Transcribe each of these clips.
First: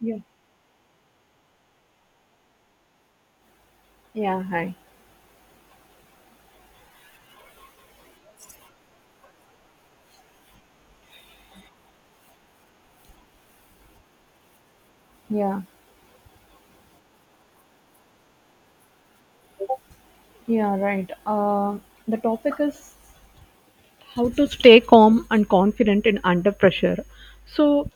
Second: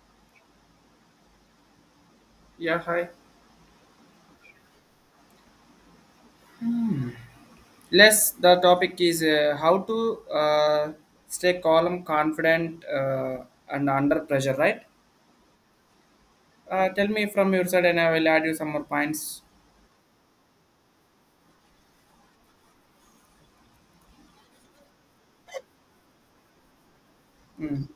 Yeah, Yeah, hi. yeah, hi. Less the topic is how to stay calm, confident, and under pressure, right? Yeah, Tell me from your side, and I will add you some more points. yeah, right. The topic is how to stay calm and confident in under pressure. Mm, So,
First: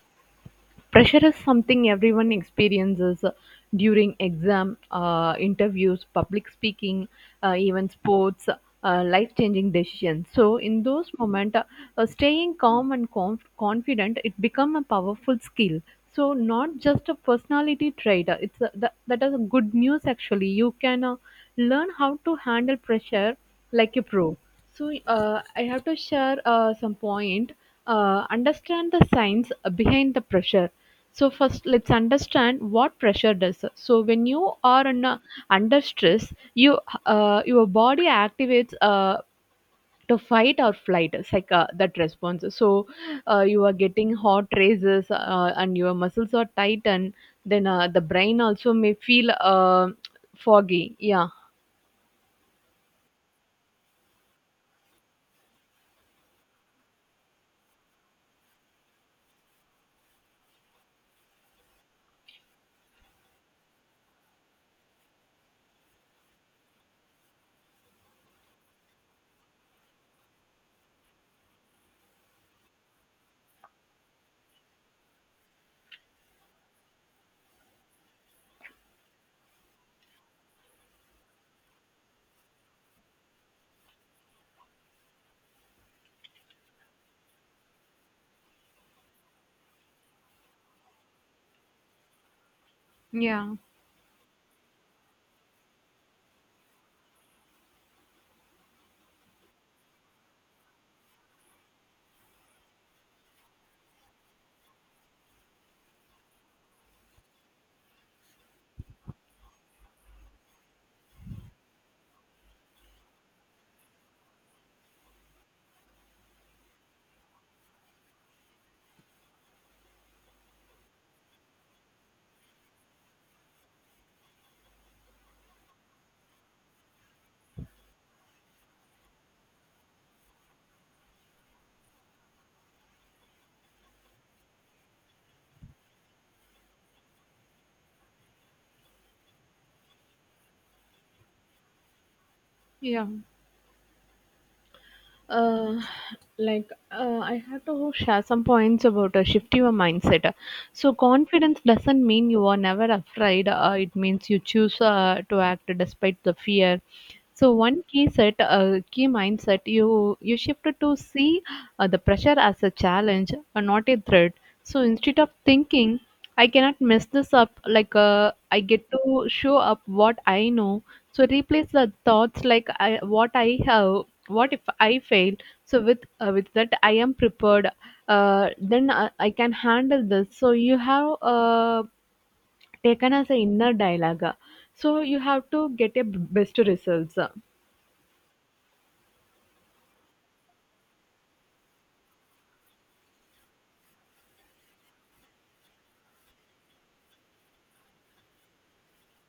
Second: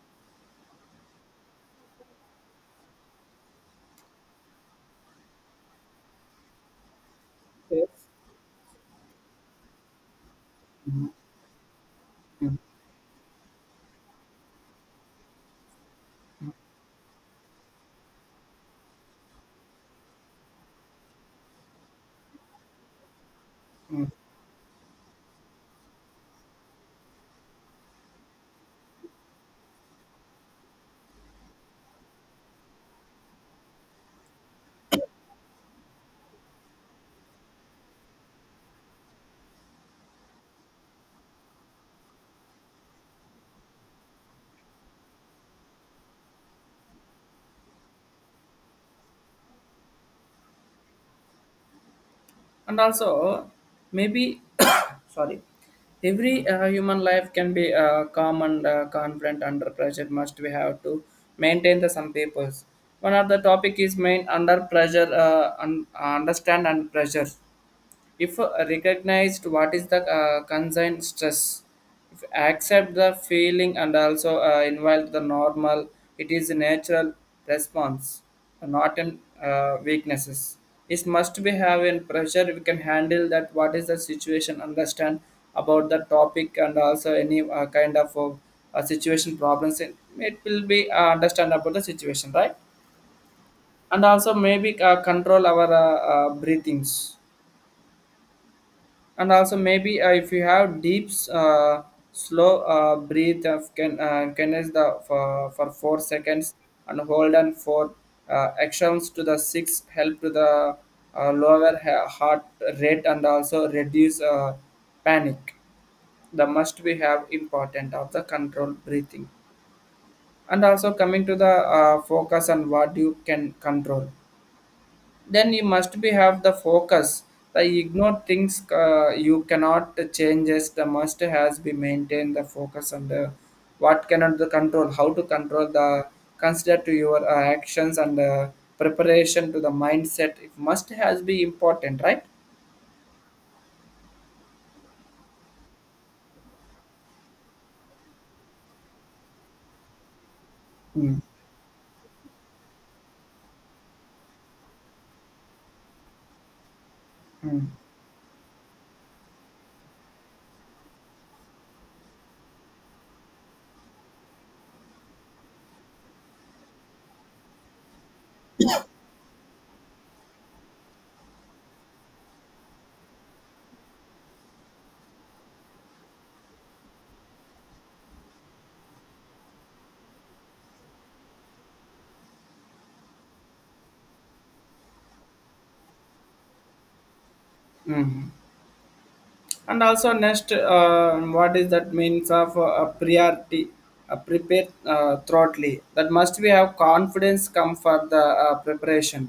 Pressure is something everyone experiences during exam, interviews, public speaking, even yes, sports, life-changing decisions. So in those moments, staying mm, calm and confident, it become a powerful skill. So not just a personality trait. It's a, that is a good news actually. You can learn how to handle pressure like a mm. pro. So I have to share some point. Understand the science behind the pressure. So first, let's understand what pressure does. So when you are under stress, your body activates to fight or flight. It's like that response. So you are getting hot races, and your muscles are tight, and then the brain also may feel foggy. Yeah, And also, maybe, sorry, every human life can be calm and confident under pressure. Must we have to maintain the some papers? One of the topic is main under pressure, understand and pressure. If recognized what is the concern stress, if accept the feeling and also invite the normal, it is a natural response, not in weaknesses. It must be have in pressure we can handle that what is the situation understand about the topic and also any kind of situation problems. It will be understand about the situation, right? yeah, And also maybe control our breathings. And also maybe if you have deep slow breathe of can is the for 4 seconds, and hold on for actions to the six, help to the lower heart rate and also reduce panic. The must we have important of the control breathing. And also coming to the focus on what you can control, then you must be have the focus, the ignore things you cannot changes. The must has be maintain the focus on the what cannot the control, how to control the, consider to your actions and preparation to the mindset. It must has be important, right? yeah. uh, like I have to share some points about shift your mindset. So Mm, confidence doesn't mean you are never afraid. It means you choose to act despite the fear. So mm. one key mindset, you shift to see the pressure as a challenge, not a threat. So instead of thinking I cannot mess this up. Like I get to show up what I know. So replace the thoughts like what I have. What if I fail? So with that I am prepared. I can handle this. So you have taken as an inner dialogue. So you have to get a best results. Mm. And also next, what is that means of a priority, a prepared thoroughly, that must we have confidence come for the preparation.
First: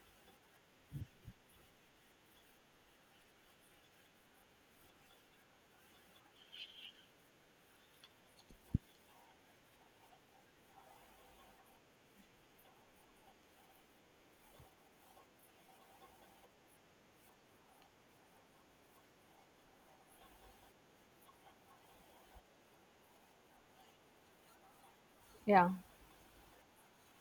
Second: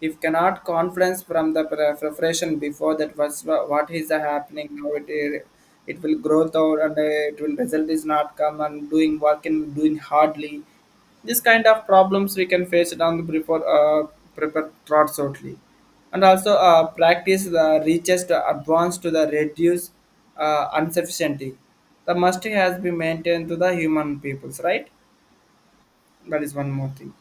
If cannot confidence from the preparation before, that was what is the happening now, it will grow out and it will result is not come and doing work and doing hardly. This kind of problems we can face it on the before prepare thoughts only. And also practice the reaches to advance to the reduce insufficiency. The must has been maintained to the human peoples, right? Yeah. That is one more thing.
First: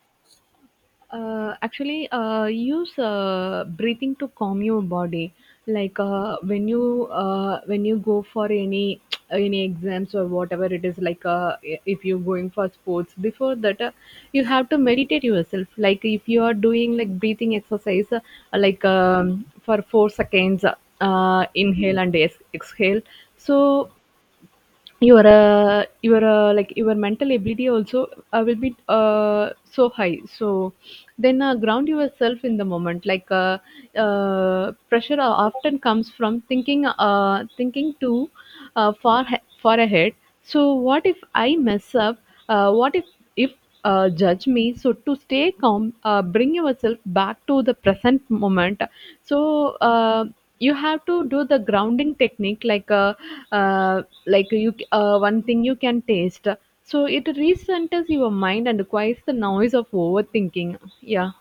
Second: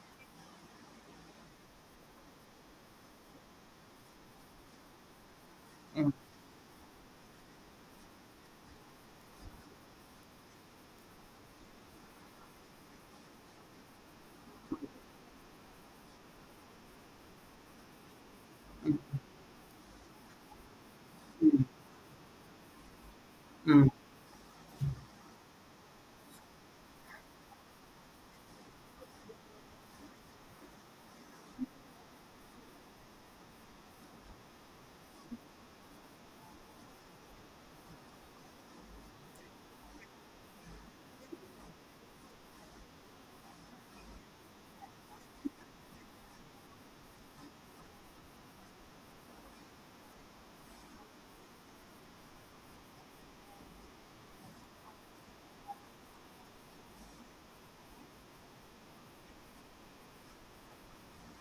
Use breathing to calm your body. Like Mm. When you go for any any exams or whatever it is, like if you're going for sports, before that you have to meditate yourself. Like if you are doing like breathing exercise, for 4 seconds, inhale and exhale. Mm. So your like your mental ability also will be so high, so then ground yourself in the moment, like pressure often comes from thinking thinking too far ahead. So what if I mess up? What if judge me? So to stay calm, bring yourself back to the present moment. So you have to do the grounding technique, like you one thing you can taste. So it recenters your mind and quiets the noise of overthinking. Yeah,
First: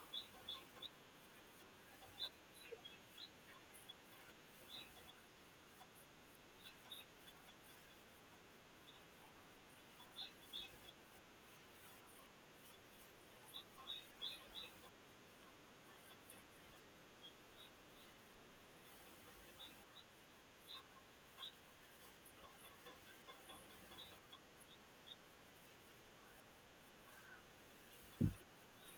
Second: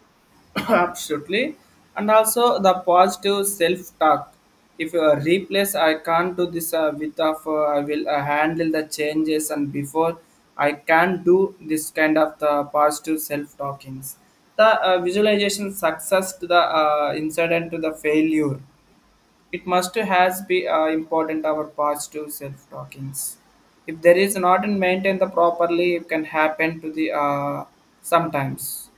Absolutely. And also the positive self-talk. If you replace, I can't do this with of I will handle the changes and before I can do this, kind of the positive self-talkings. The visualization success to the incident to the failure. It must has be important our positive self talkings. If there is not in maintained the properly, it can happen to the sometimes.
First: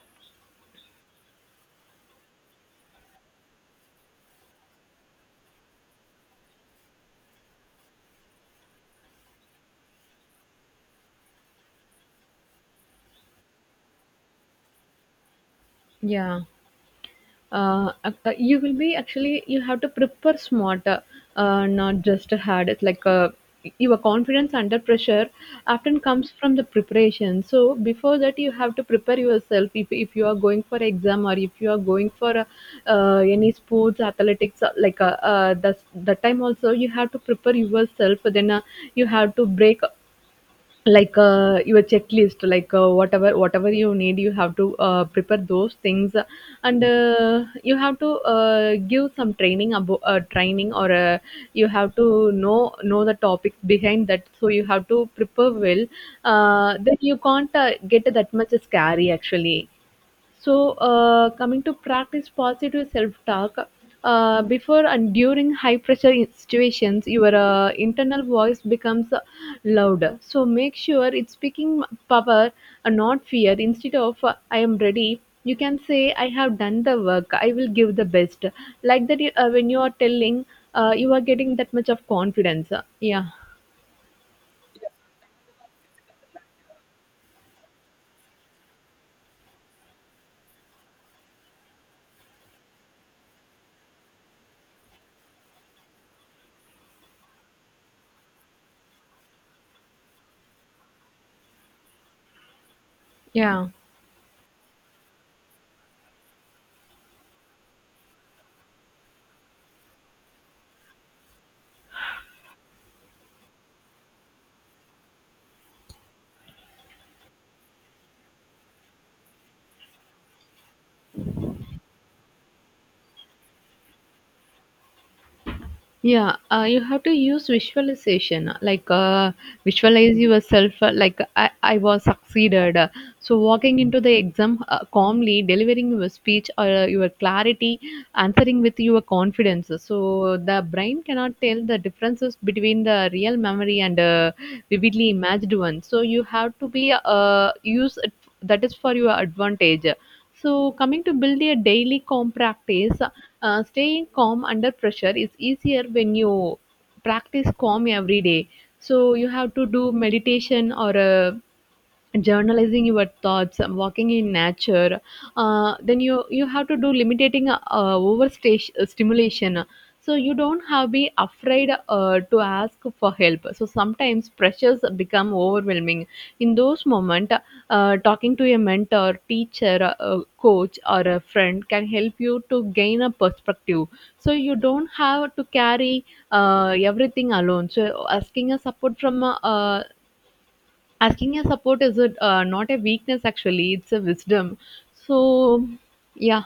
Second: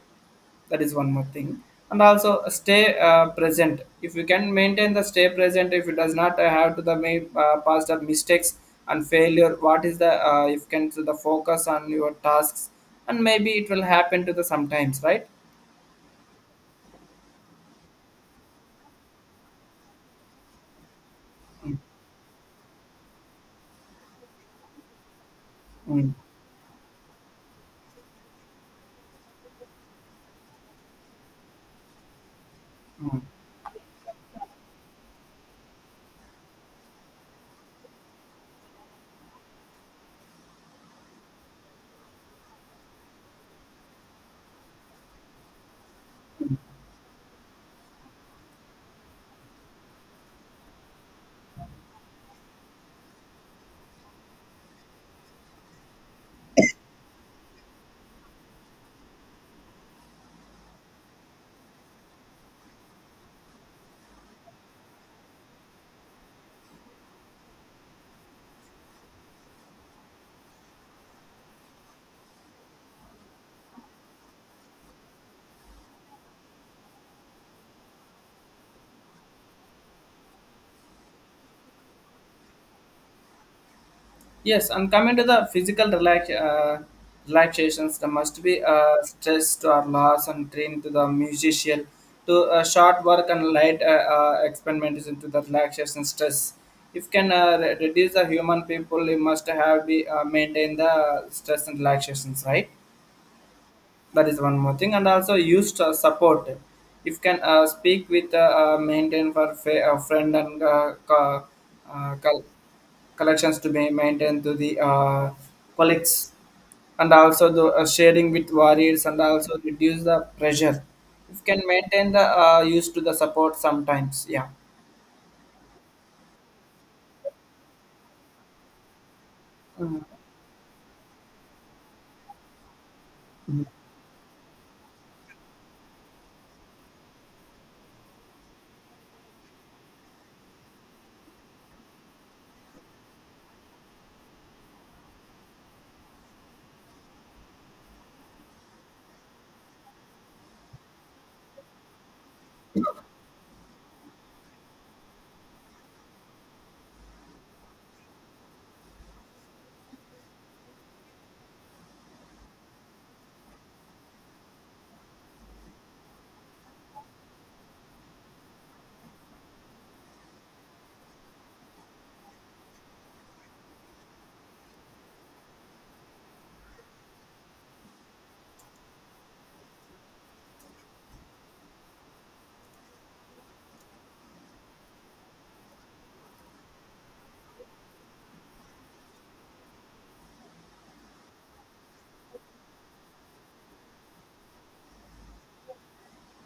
That is one more thing. And also stay present. If you can maintain the stay present, if it does not have to the past of mistakes and failure, what is the if can to the focus on your tasks, and maybe it will happen to the sometimes, right? yeah. Ac- you will be actually you have to prepare smarter, Mm, not just hard. It's like your confidence under pressure often mm, comes from the preparation, so before that you have to prepare yourself, if you are going for exam or if you are going for mm. any sports athletics, like the time also you have to prepare yourself, then you have to break, like your checklist, like whatever you need you have to prepare those things, and you have to give some training about training or you have to know the topics behind that, so you have to prepare well. Then you can't get that much scary actually. So, coming to practice positive self talk, before and during high pressure situations, your internal voice becomes louder. So, make sure it's speaking power and not fear. Instead of I am ready, you can say I have done the work, I will give the best. Like that, when you are telling, you are getting that much of confidence. Yeah, Yes, and coming to the physical relax, relaxations, there must be stress to our loss and train to the musician to short work and light experiments into the relaxation stress. If can reduce the human people, you must have be maintain the stress and relaxations, right? yeah. That is one more thing, and also used support. If can speak with maintain for friend and uh, col- collections to be maintained to the colleagues, and also the sharing with warriors and also reduce the pressure. You can maintain the use to the support sometimes. Yeah. Yeah, you have to use visualization, like Mhm. visualize yourself, I was succeeded. So walking into the exam calmly, delivering your speech or your clarity, answering with your confidence. So the brain cannot tell the differences between the real memory and vividly imagined one. So you have to be use it, that is for your advantage. So, coming to build a daily calm practice, staying calm under pressure is easier when you practice calm every day. So, you have to do meditation or a journalizing your thoughts, walking in nature. Then you have to do limiting stimulation, so you don't have be afraid to ask for help. So sometimes pressures become overwhelming. In those moment, talking to a mentor teacher, coach or a friend can help you to gain a perspective, so you don't have to carry everything alone. So asking a support is a not a weakness actually, it's a wisdom. So yeah,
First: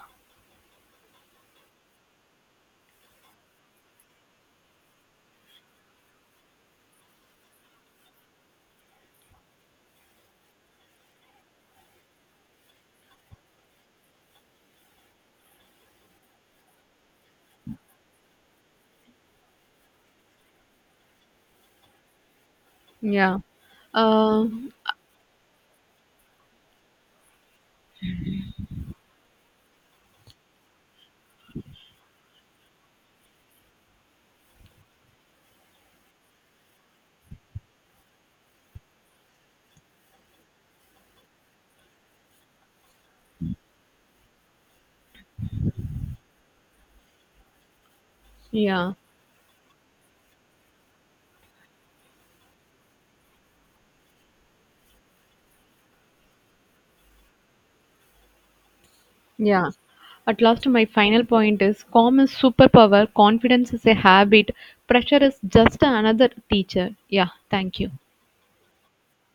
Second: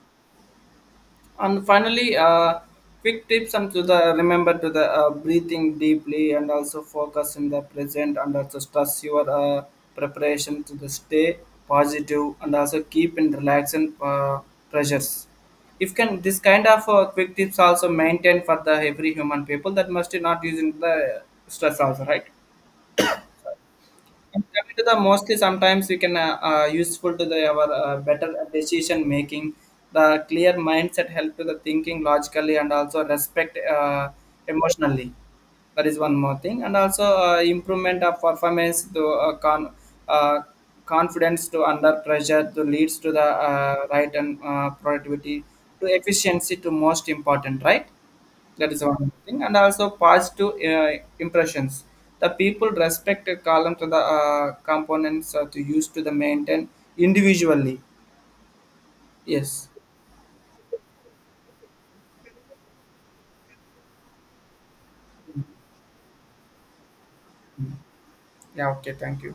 And finally, quick tips and to the remember to the breathing deeply and also focus in the present and also stress your preparation to the stay positive and also keep in relaxing pressures. If can this kind of quick tips also maintain for the every human people, that must not using the stress also, right. yeah, And uh, coming to the mostly sometimes we can useful to the our better decision making, the clear mindset help to the thinking logically and also respect emotionally. That is one more thing, and also improvement of performance to uh, confidence to under pressure to leads to the right and productivity to efficiency to most important, right. That is yeah, one thing, and also positive impressions. The people respect a column to the components to use to the maintain individually. Yes. yeah, at last my final point is calm is superpower, confidence is a habit, pressure is just another teacher. Yeah, thank you. Yeah. Okay. Thank you.